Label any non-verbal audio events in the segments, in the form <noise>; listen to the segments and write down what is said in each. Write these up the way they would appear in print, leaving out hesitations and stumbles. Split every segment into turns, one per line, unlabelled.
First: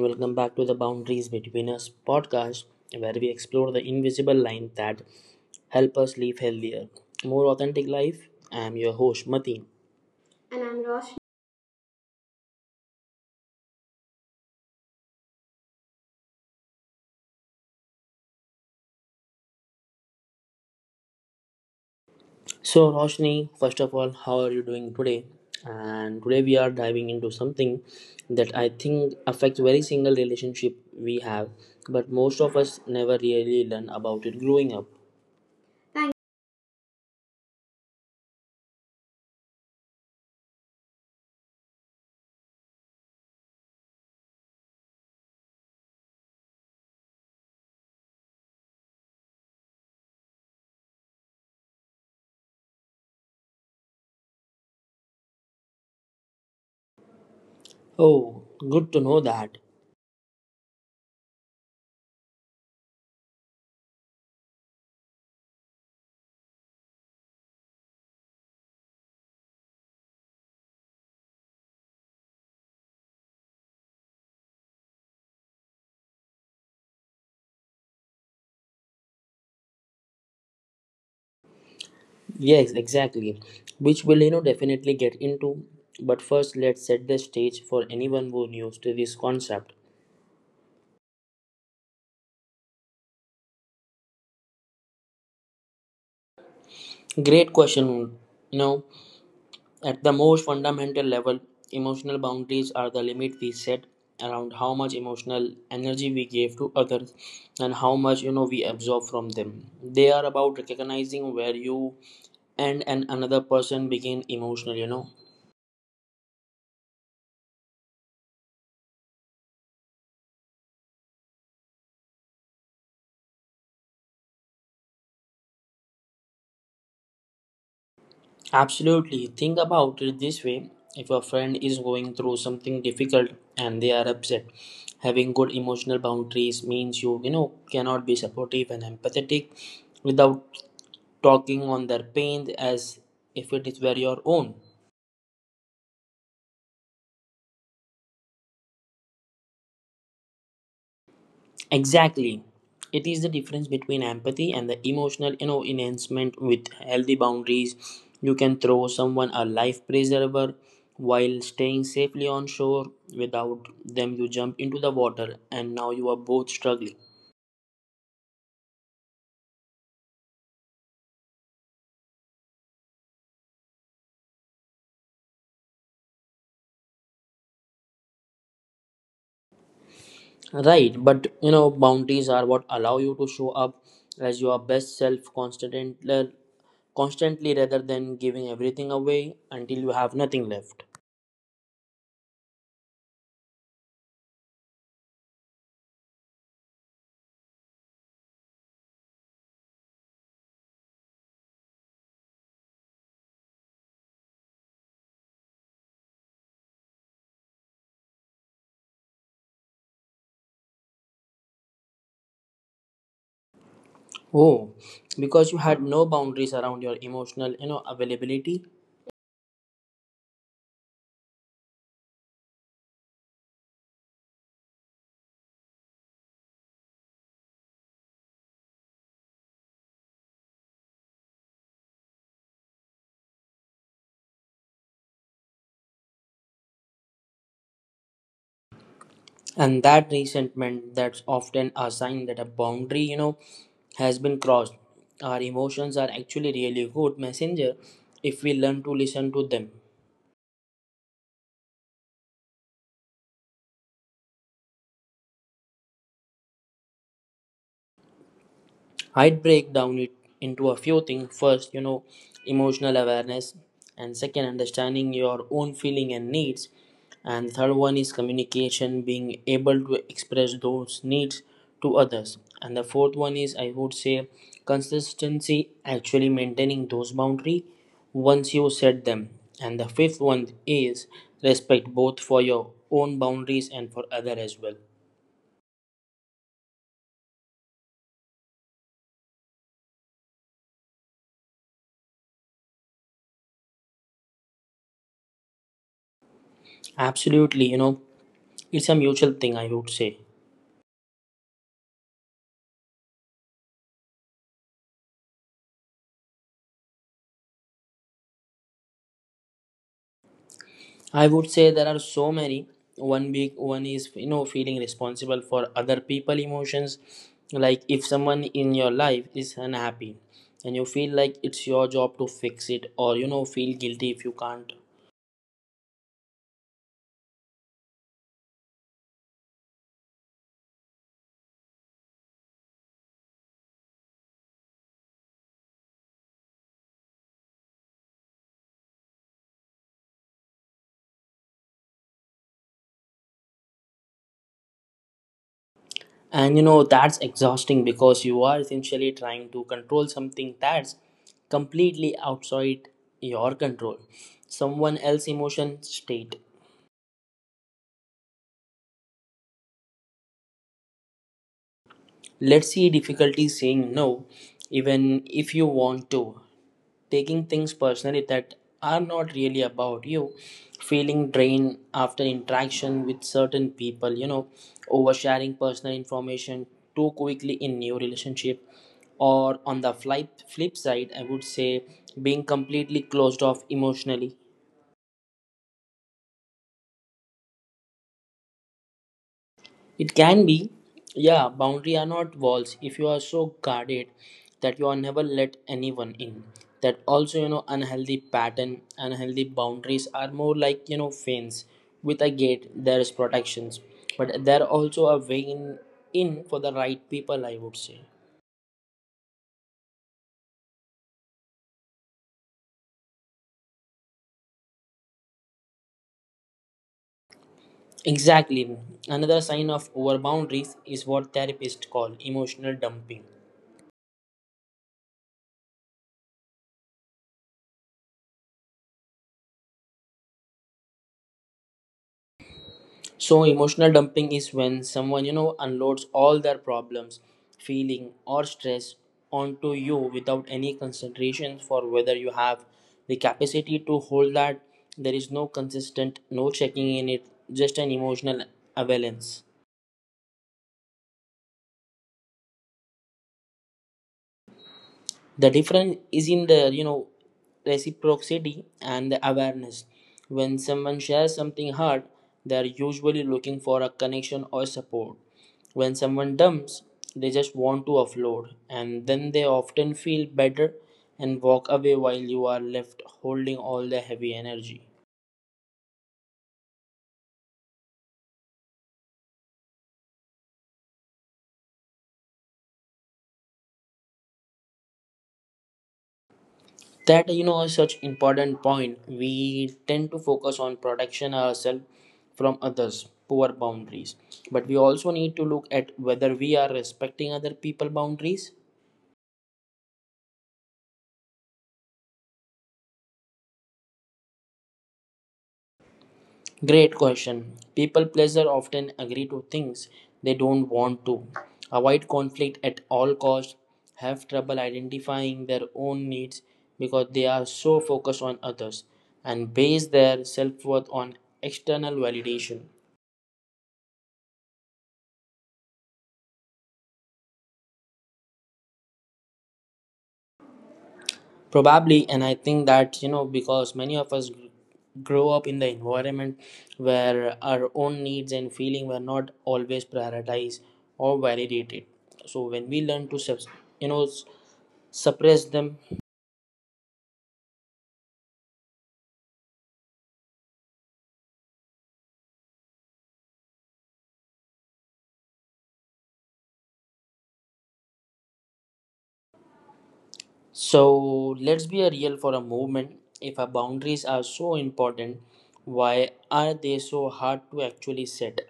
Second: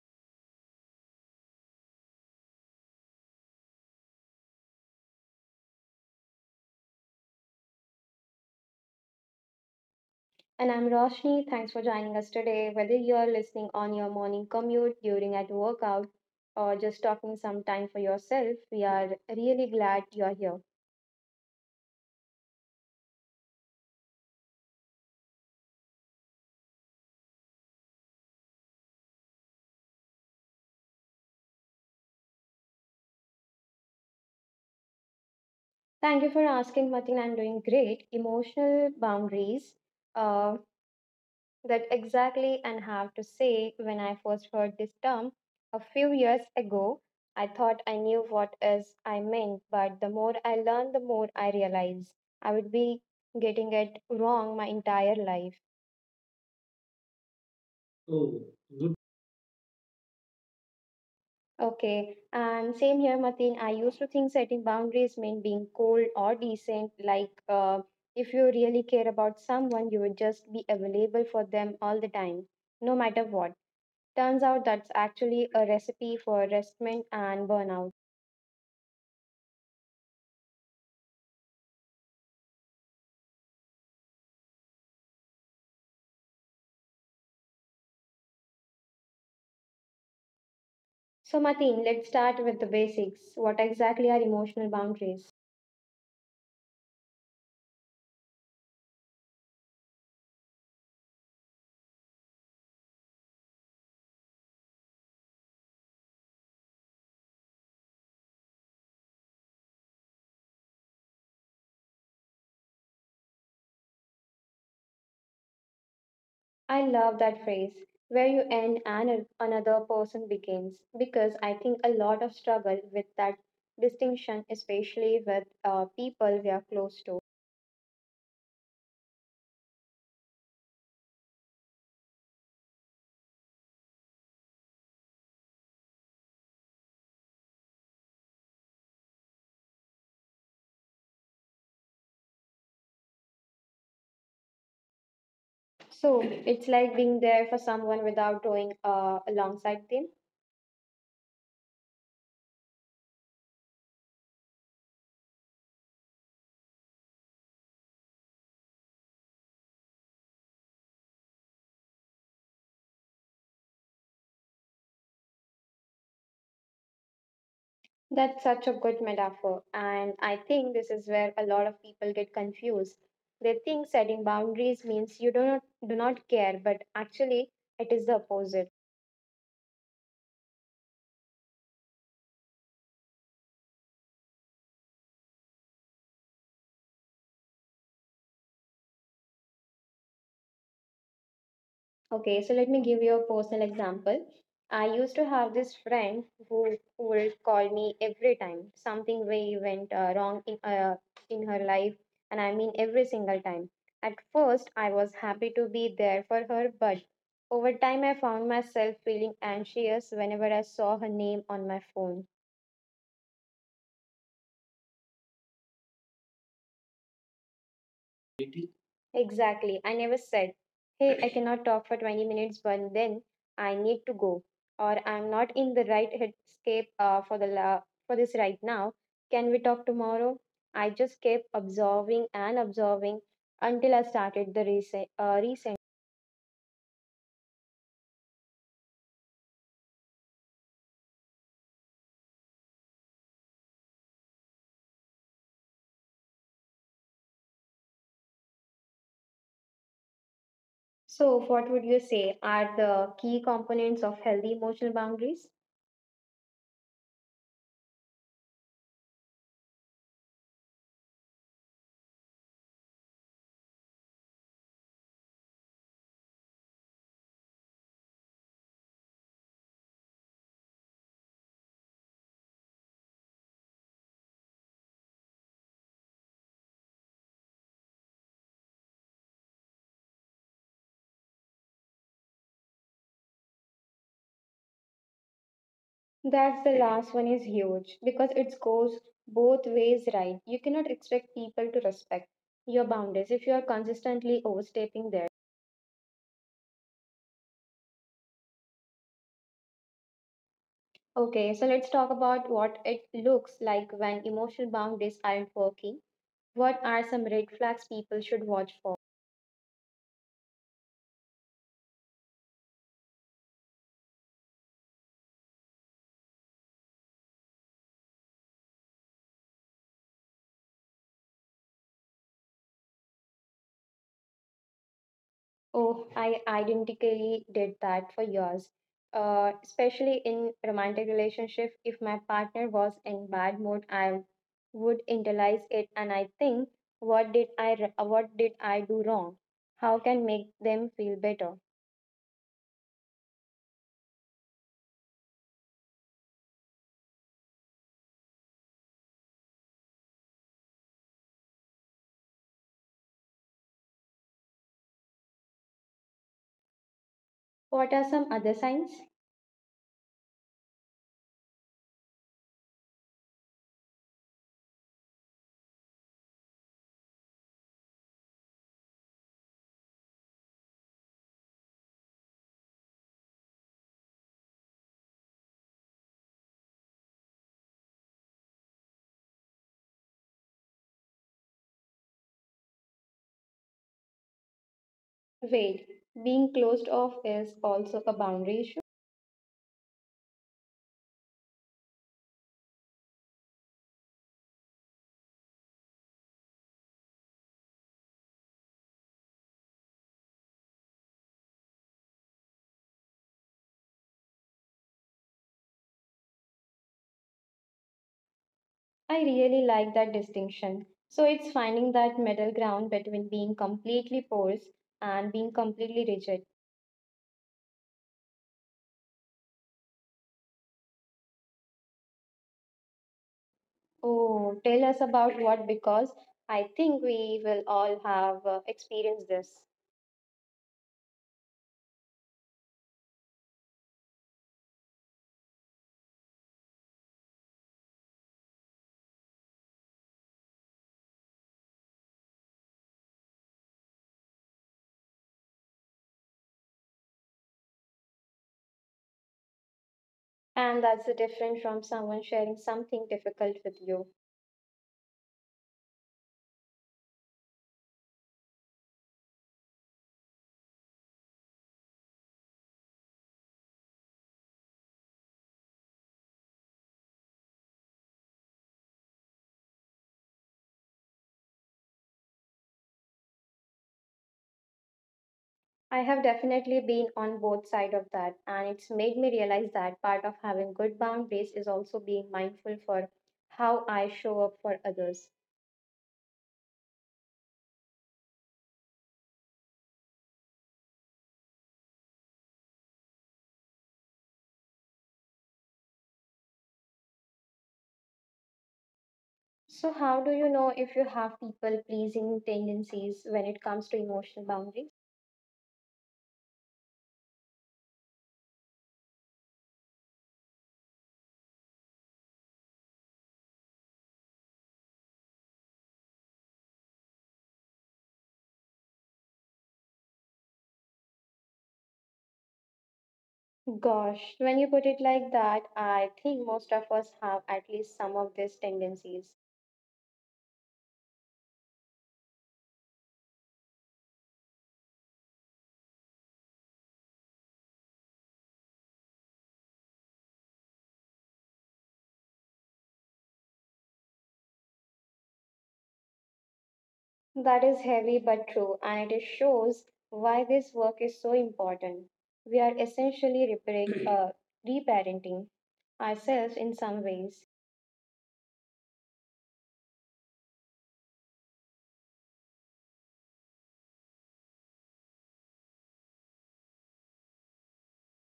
welcome back to the Boundaries Between Us podcast, where we explore the invisible line that help us live healthier, more authentic life. I am your host, Mateen. And
And
I'm
I'm
Roshni.
Roshni. Thanks for joining us today. Whether you're listening on your morning commute, during at workout, or just talking some time for yourself, we are really glad you're here.
So, Roshni, first of all, how are you doing today? And today we are diving into something that I think affects very single relationship we have, but most of us never really learn about it growing up. Thank
Thank you for asking, Martin. I'm doing great. Emotional boundaries. Uh, that exactly and have to say when I first heard this term a few years ago, I thought I knew what is I meant, but the more I learn, the more I realize I would be getting it wrong my entire life.
Oh,
Oh,
good to know
good.
that.
Okay, and same here, Mateen. I used to think setting boundaries meant being cold or decent. Like, if you really care about someone, you would just be available for them all the time, no matter what. Turns out that's actually a recipe for resentment and burnout.
Yes, exactly. Which we'll, definitely get into. But first, let's set the stage for anyone who new to this concept.
So, Mateen, let's start with the basics. What exactly are emotional boundaries?
Great question. You know, at the most fundamental level, emotional boundaries are the limit we set around how much emotional energy we give to others and how much we absorb from them. They are about recognizing where you and another person begin emotional. You know,
I love that phrase, where you end and another person begins, because I think a lot of struggle with that distinction, especially with people we are close to.
absolutely. Think about it this way if a friend is going through something difficult and they are upset, having good emotional boundaries means you, cannot be supportive and empathetic without talking on their pain as if it is were your own.
So it's like being there for someone without going alongside them.
Exactly. It is the difference between empathy and the emotional, enhancement with healthy boundaries. You can throw someone a life preserver while staying safely on shore. Without them, you jump into the water and now you are both struggling.
That's such a good metaphor, and I think this is where a lot of people get confused. They think setting boundaries means you do not care, but actually it is the opposite.
Right, but boundaries are what allow you to show up as your best self constantly, constantly rather than giving everything away until you have nothing left.
Okay, so let me give you a personal example. I used to have this friend who would call me every time something way went wrong in her life, and I mean every single time. At first, I was happy to be there for her, but over time, I found myself feeling anxious whenever I saw her name on my phone.
Oh, because you had no boundaries around your emotional, availability
Ability. Exactly. I never said, hey, I cannot talk for 20 minutes, but then I need to go, or I'm not in the right headscape for, for this right now. Can we talk tomorrow? I just kept observing and observing until I started the recent. Recent.
and that resentment that's often a sign that a boundary, has been crossed. Our emotions are actually really good messenger if we learn to listen to them.
So, what would you say are the key components of healthy emotional boundaries?
I'd break down it into a few things. First, emotional awareness, and second, understanding your own feeling and needs, and third one is communication, being able to express those needs to others, and the fourth one is I would say consistency, actually maintaining those boundaries once you set them, and the fifth one is respect both for your own boundaries and for other as well.
That's the last one is huge because it goes both ways, right? You cannot expect people to respect your boundaries if you are consistently overstepping there.
Absolutely, it's a mutual thing. I would say.
Okay, so let's talk about what it looks like when emotional boundaries aren't working. What are some red flags people should watch for?
I would say there are so many. One big one is feeling responsible for other people emotions. Like if someone in your life is unhappy and you feel like it's your job to fix it or feel guilty if you can't.
Oh, I identically did that for years. Especially in romantic relationship, if my partner was in bad mood, I would internalize it and I think, what did what did I do wrong? How can make them feel better?
And that's exhausting because you are essentially trying to control something that's completely outside your control. Someone else emotion state.
What are some other signs?
Let's see difficulty saying no even if you want to taking things personally that are not really about you feeling drained after interaction with certain people oversharing personal information too quickly in new relationship or on the flip side I would say being completely closed off emotionally.
Wait, being closed off is also a boundary issue.
It can be, yeah, boundary are not walls. If you are so guarded that you are never let anyone in, that also, unhealthy pattern, unhealthy boundaries are more like, fence. With a gate, there is protections, but there are also a way in for the right people, I would say.
I really like that distinction. So it's finding that middle ground between being completely porous and being completely rigid.
Exactly. Another sign of over boundaries is what therapists call emotional dumping.
Oh, tell us about what because I think we will all have experienced this.
So emotional dumping is when someone unloads all their problems, feeling or stress onto you without any consideration for whether you have the capacity to hold that. There is no consistent, no checking in it, just an emotional avalanche.
And that's the different from someone sharing something difficult with you.
The difference is in the, reciprocity and the awareness when someone shares something hard they are usually looking for a connection or support when someone dumps they just want to offload and then they often feel better and walk away while you are left holding all the heavy energy
I have definitely been on both sides of that, and it's made me realize that part of having good boundaries is also being mindful for how I show up for others.
that is such important point we tend to focus on protection ourselves from others poor boundaries but we also need to look at whether we are respecting other people boundaries.
So, how do you know if you have people pleasing tendencies when it comes to emotional boundaries?
Great question. People pleaser often agree to things they don't want to avoid conflict at all costs have trouble identifying their own needs because they are so focused on others and base their self-worth on external validation.
Gosh, when you put it like that, I think most of us have at least some of these tendencies.
Probably, and I think that because many of us grow up in the environment where our own needs and feeling were not always prioritized or validated. So when we learn to you know s- suppress them,
That is heavy but true, and it shows why this work is so important. We are essentially repairing, <clears throat> reparenting ourselves in some ways.
so let's be a real for a moment. If our boundaries are so important, why are they so hard to actually set?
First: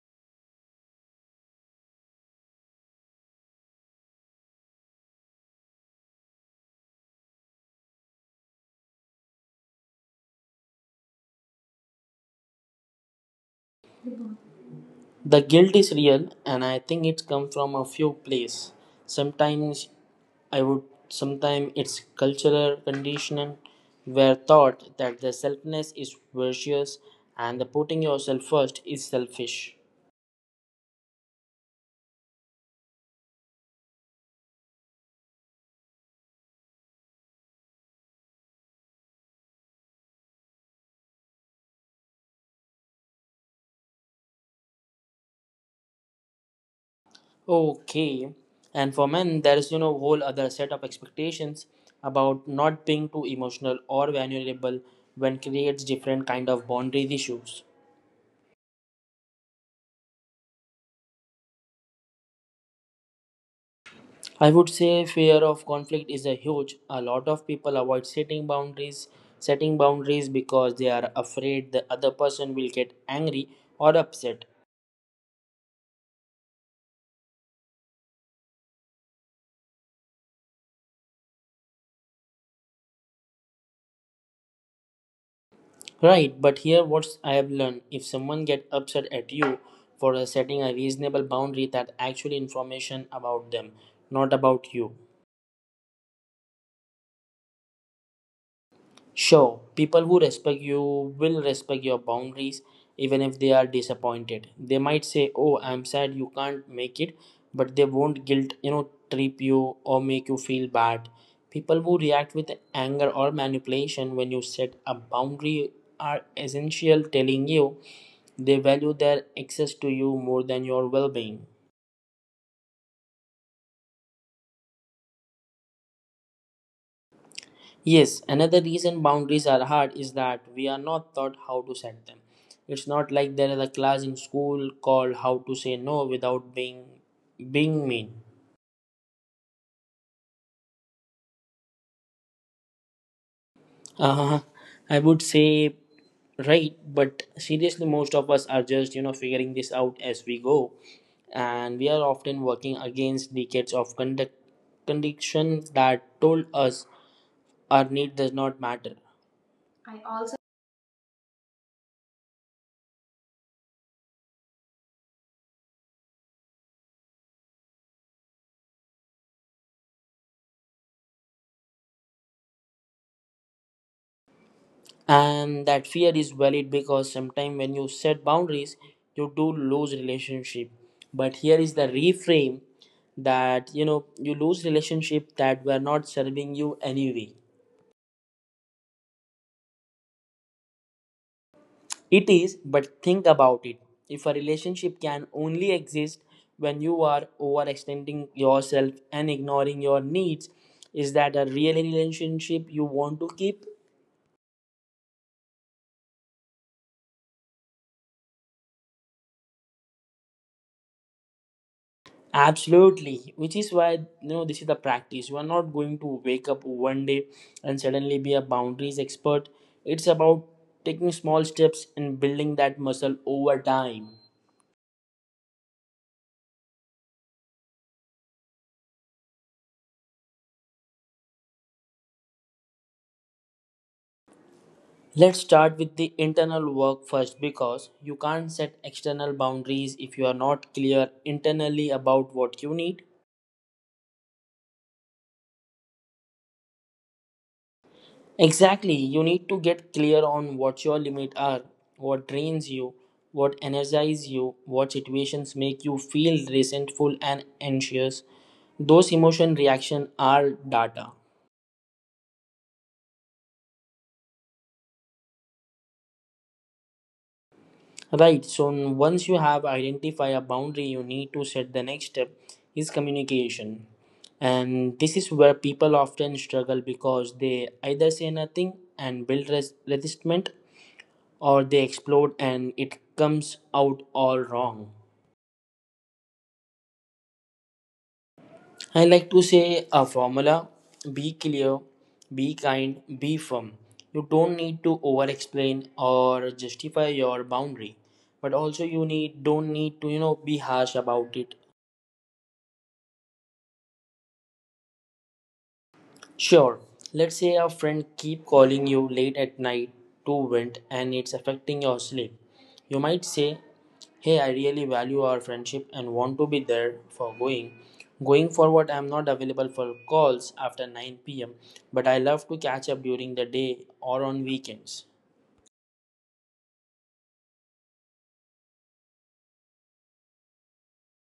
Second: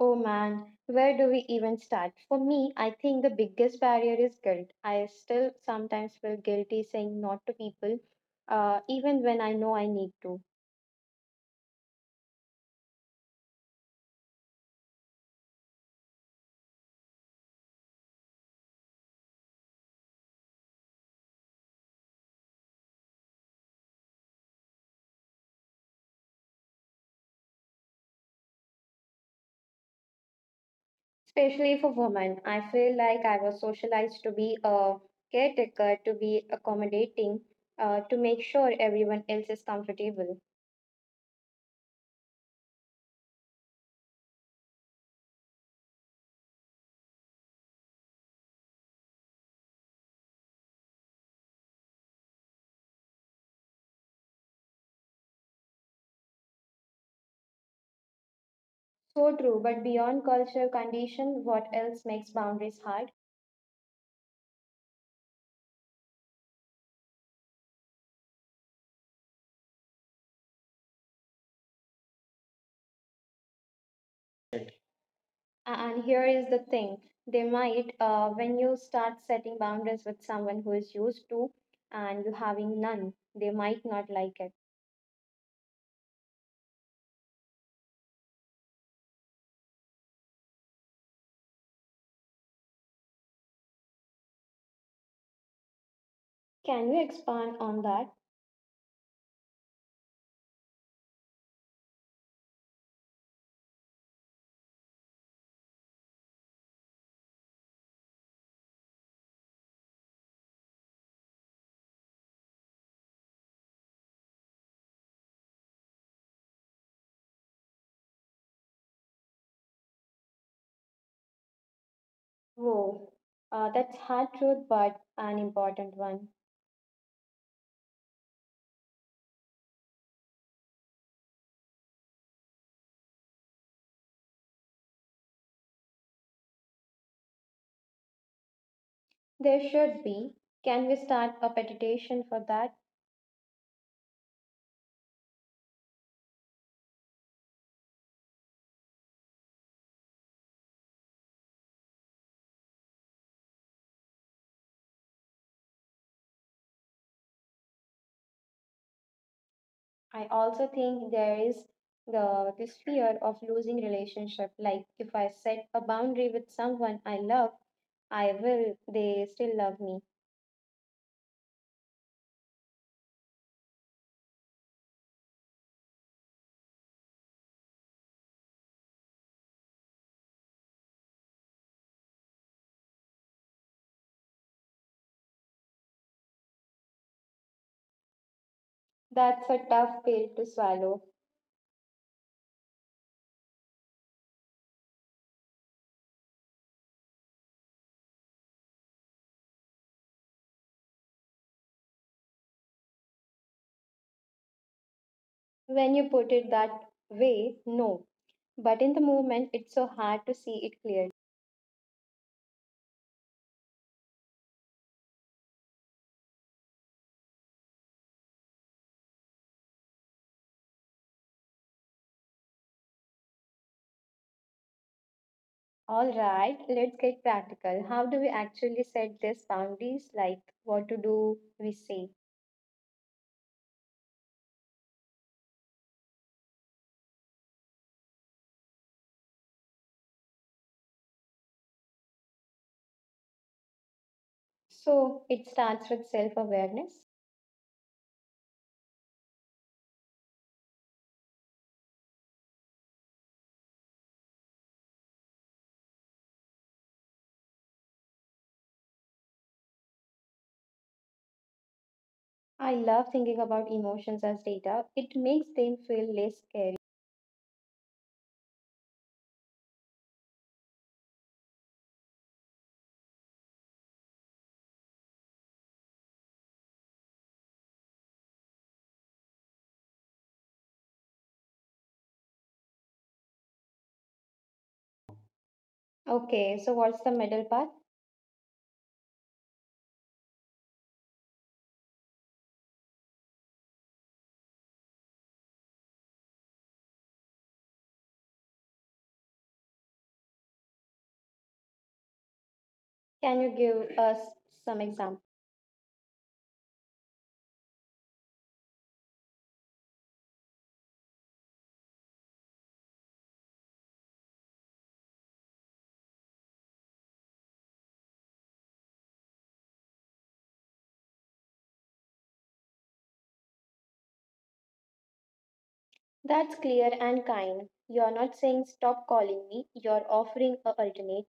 Oh man, where do we even start? For me, I think the biggest barrier is guilt. I still sometimes feel guilty saying not to people, even when I know I need to.
The guilt is real, and I think it comes from a few places. Sometimes I would, sometimes it's cultural conditioning. We're taught that the selfness is virtuous and the putting yourself first is selfish.
Especially for women, I feel like I was socialized to be a caretaker, to be accommodating, to make sure everyone else is comfortable.
Okay, and for men, there is whole other set of expectations about not being too emotional or vulnerable when creates different kind of boundaries issues.
So true, but beyond cultural condition, what else makes boundaries hard?
I would say fear of conflict is a huge. A lot of people avoid setting boundaries because they are afraid the other person will get angry or upset.
And here is the thing they might. When you start setting boundaries with someone who is used to and you having none, they might not like it.
Right, but here what I have learned if someone get upset at you for setting a reasonable boundary that actually information about them, not about you.
Can you expand on that?
Sure, people who respect you will respect your boundaries even if they are disappointed. They might say, "Oh, I'm sad you can't make it," but they won't guilt, trip you or make you feel bad. People who react with anger or manipulation when you set a boundary are essential telling you they value their access to you more than your well-being.
Whoa, that's hard truth, but an important one.
Yes, another reason boundaries are hard is that we are not taught how to set them. It's not like there is a class in school called how to say no without being mean.
There should be. Can we start a petition for that?
Uh, I would say right, but seriously, most of us are just figuring this out as we go, and we are often working against decades of conduct conditions that told us our need does not matter. I
I
also.
also think there is the this fear of losing relationship. Like if I set a boundary with someone I love, I will they still love me.
And that fear is valid because sometimes when you set boundaries you do lose relationship but here is the reframe that you lose relationship that were not serving you anyway
That's a tough pill to swallow.
it is but think about it if a relationship can only exist when you are overextending yourself and ignoring your needs is that a real relationship you want to keep.
When you put it that way, no. But in the moment, it's so hard to see it clearly.
Absolutely, which is why this is the practice. You are not going to wake up one day and suddenly be a boundaries expert. It's about taking small steps and building that muscle over time.
All right, let's get practical. How do we actually set these boundaries? Like what to do we say?
Let's start with the internal work first because you can't set external boundaries if you are not clear internally about what you need.
So it starts with self awareness.
Exactly. You need to get clear on what your limits are, what drains you, what energizes you, what situations make you feel resentful and anxious. Those emotion reaction are data.
I love thinking about emotions as data, it makes them feel less scary.
Right. So once you have identified a boundary, you need to set the next step is communication. And this is where people often struggle because they either say nothing and build resistance or they explode and it comes out all wrong.
Okay, so what's the middle part?
I like to say a formula be clear, be kind, be firm. You don't need to over explain or justify your boundary, but also you need don't need to be harsh about it.
Can you give us some example?
Sure, let's say a friend keep calling you late at night to vent and it's affecting your sleep. You might say, "Hey, I really value our friendship and want to be there for going. Going forward, I'm not available for calls after 9 p.m., but I love to catch up during the day or on weekends."
That's clear and kind. You're not saying stop calling me, you're offering a alternate.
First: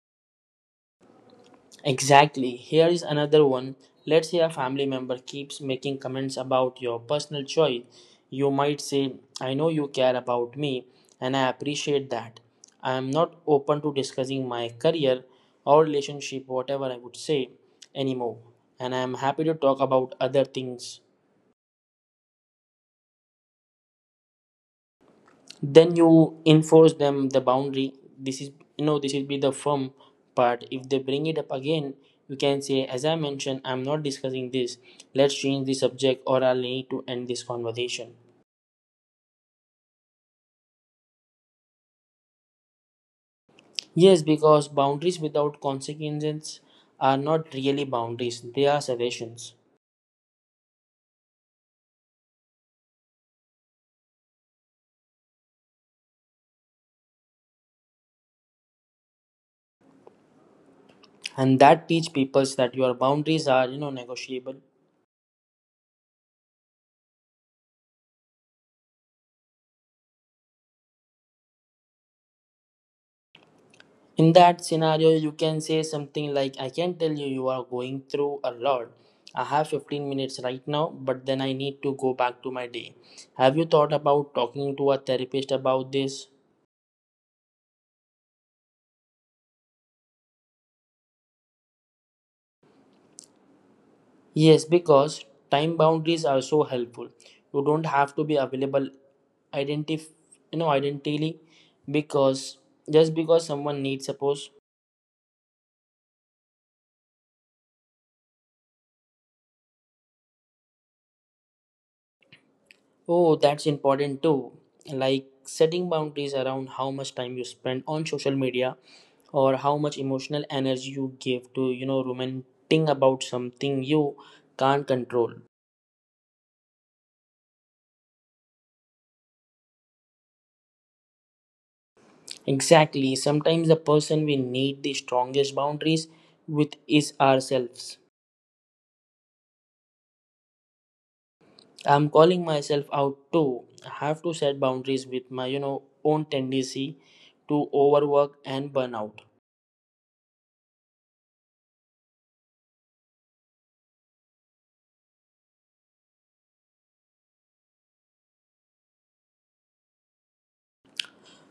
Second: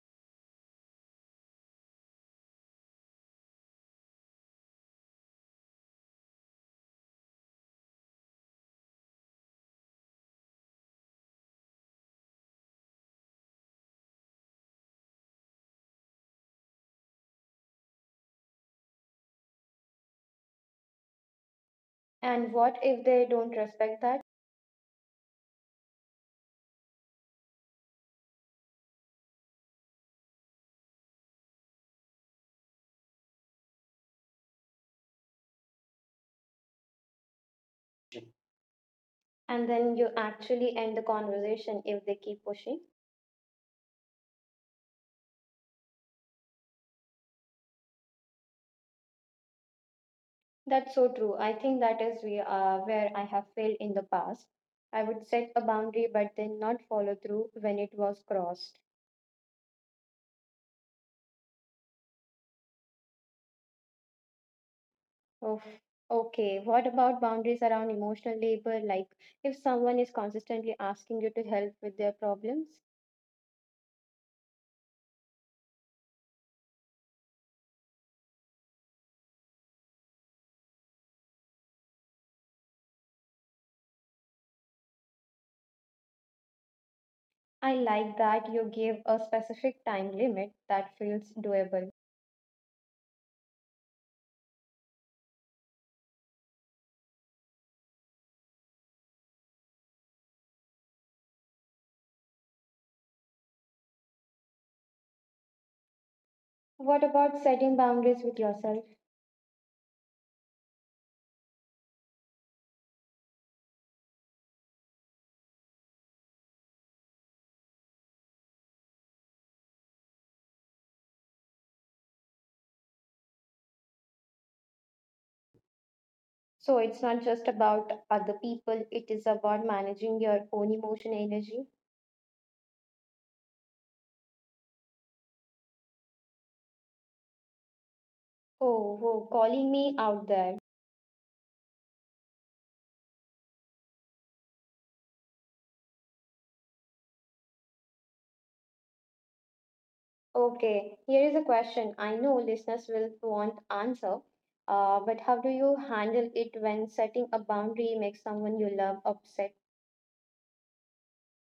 Exactly. Here is another one. Let's say a family member keeps making comments about your personal choice. You might say, I know you care about me and I appreciate that. I am not open to discussing my career or relationship, whatever I would say, anymore. And I am happy to talk about other things
And what if they don't respect that?
then you enforce them the boundary this is this will be the firm part if they bring it up again you can say as I mentioned I'm not discussing this let's change the subject or I'll need to end this conversation
And then you actually end the conversation if they keep pushing.
yes because boundaries without consequences are not really boundaries they are suggestions
That's so true. I think that is where I have failed in the past. I would set a boundary but then not follow through when it was crossed.
and that teach people that your boundaries are negotiable.
Oh, okay. What about boundaries around emotional labor? Like if someone is consistently asking you to help with their problems?
In that scenario, you can say something like, I can tell you, you are going through a lot. I have 15 minutes right now, but then I need to go back to my day. Have you thought about talking to a therapist about this?
I like that you give a specific time limit that feels doable.
Yes, because time boundaries are so helpful. You don't have to be available identif- identically because just because someone needs suppose.
What about setting boundaries with yourself?
Oh, that's important too. Like setting boundaries around how much time you spend on social media or how much emotional energy you give to, ruminating about something you can't control.
So it's not just about other people, it is about managing your own emotion energy.
Exactly. Sometimes the person we need the strongest boundaries with is ourselves.
Oh, oh, calling me out there.
I'm calling myself out too. I have to set boundaries with my, own tendency to overwork and burn out.
Okay, here is a question. I know listeners will want answer, but how do you handle it when setting a boundary makes someone you love upset?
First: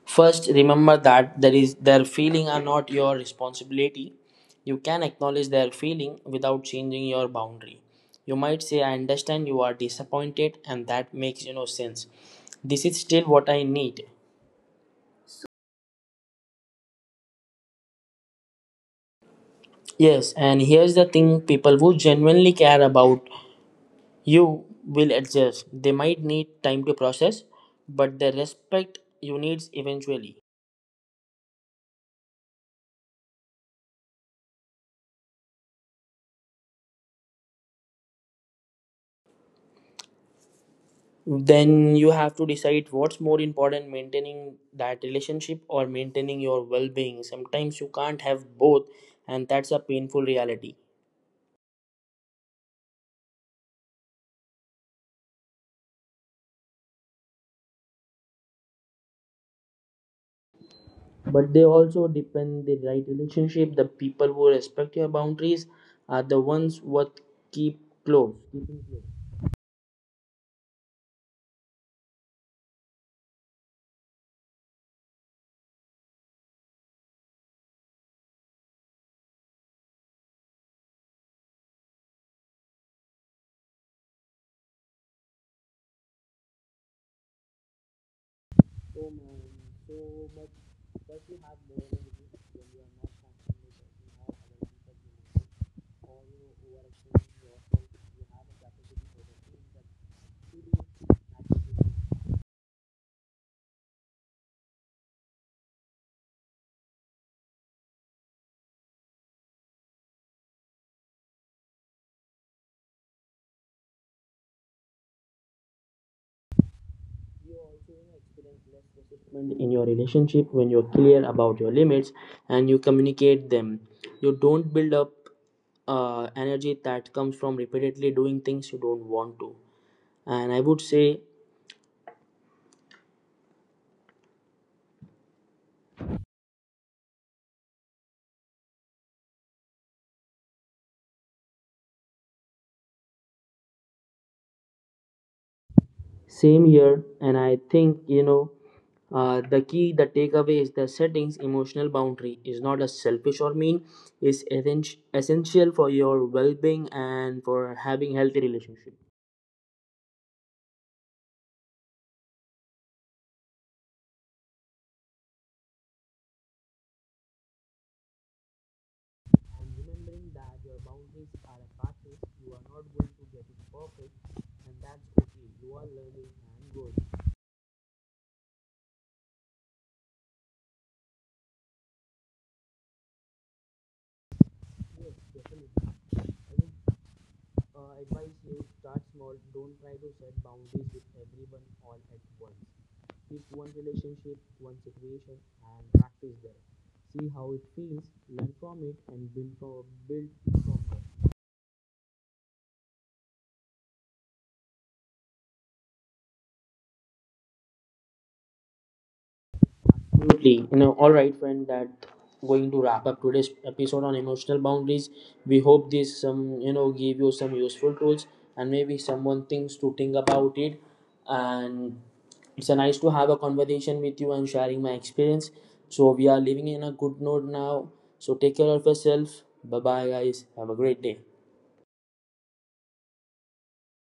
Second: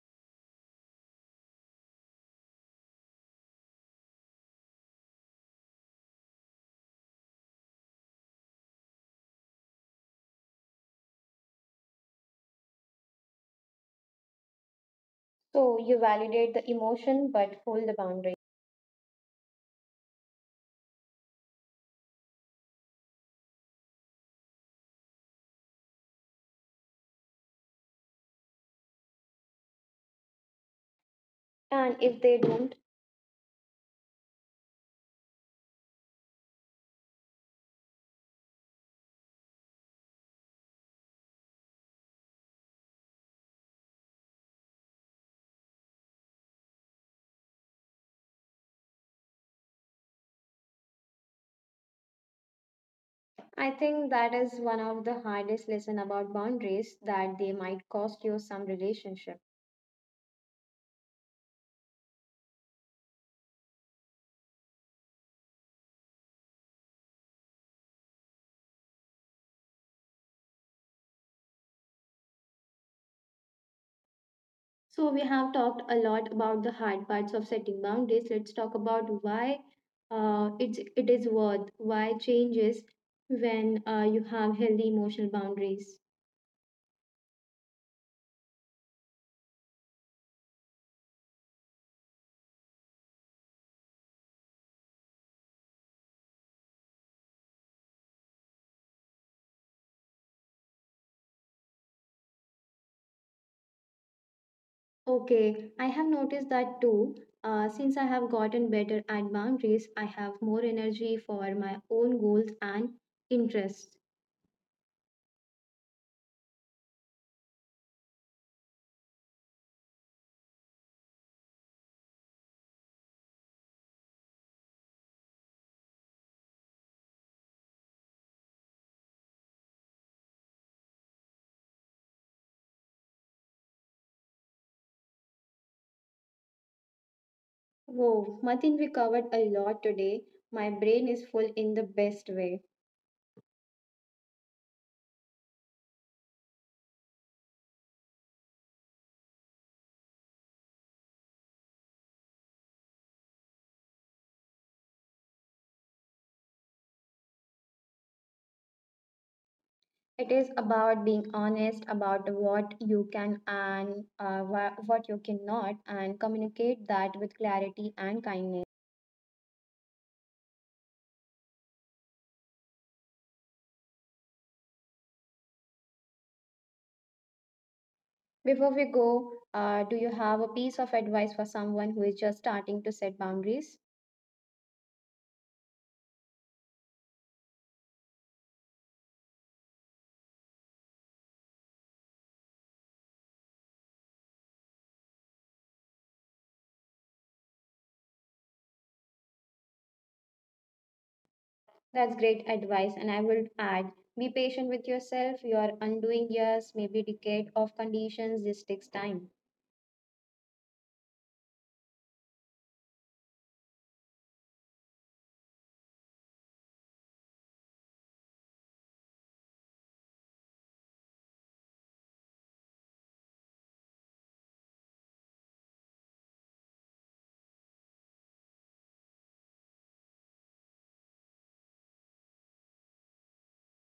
First, remember that there is their feeling are not your responsibility. You can acknowledge their feeling without changing your boundary. You might say, "I understand you are disappointed, and that makes sense. This is still what I need."
So you validate the emotion but hold the boundary.
Yes, and here's the thing: people who genuinely care about you will adjust. They might need time to process, but the respect you needs eventually.
And if they don't,
Then you have to decide what's more important maintaining that relationship or maintaining your well-being sometimes you can't have both and that's a painful reality
I think that is one of the hardest lesson about boundaries that they might cost you some relationship.
but they also depend the right relationship the people who respect your boundaries are the ones what keeping close
So, we have talked a lot about the hard parts of setting boundaries. Let's talk about why it is worth, why changes when you have healthy emotional boundaries. Okay, I have noticed that too. Since I have gotten better at boundaries, I have more energy for my own goals and interests.
commitment in your relationship when you're clear about your limits and you communicate them you don't build up energy that comes from repeatedly doing things you don't want to and I would say
Whoa, Martin, we covered a lot today. My brain is full in the best way.
same here, and I think the the takeaway is the settings emotional boundary is not a selfish or mean. Is essential for your well-being and for having healthy relationship.
It is about being honest about what you can and what you cannot, and communicate that with clarity and kindness.
Part is you are not going to get it perfect, and that's okay. You are learning
Before we go, do you have a piece of advice for someone who is just starting to set boundaries?
and growing. Advise you start small don't try to set boundaries with everyone all at once pick one relationship one situation and practice there see how it feels learn from it and build from there.
That's great advice, and I will add be patient with yourself. You are undoing years, maybe decade of conditions. This takes time.
Absolutely. All right, friend, that going to wrap up today's episode on emotional boundaries. We hope this some give you some useful tools and maybe someone thinks to think about it. And it's a nice to have a conversation with you and sharing my experience. So we are living in a good note now. So take care of yourself. Bye bye guys. Have a great day.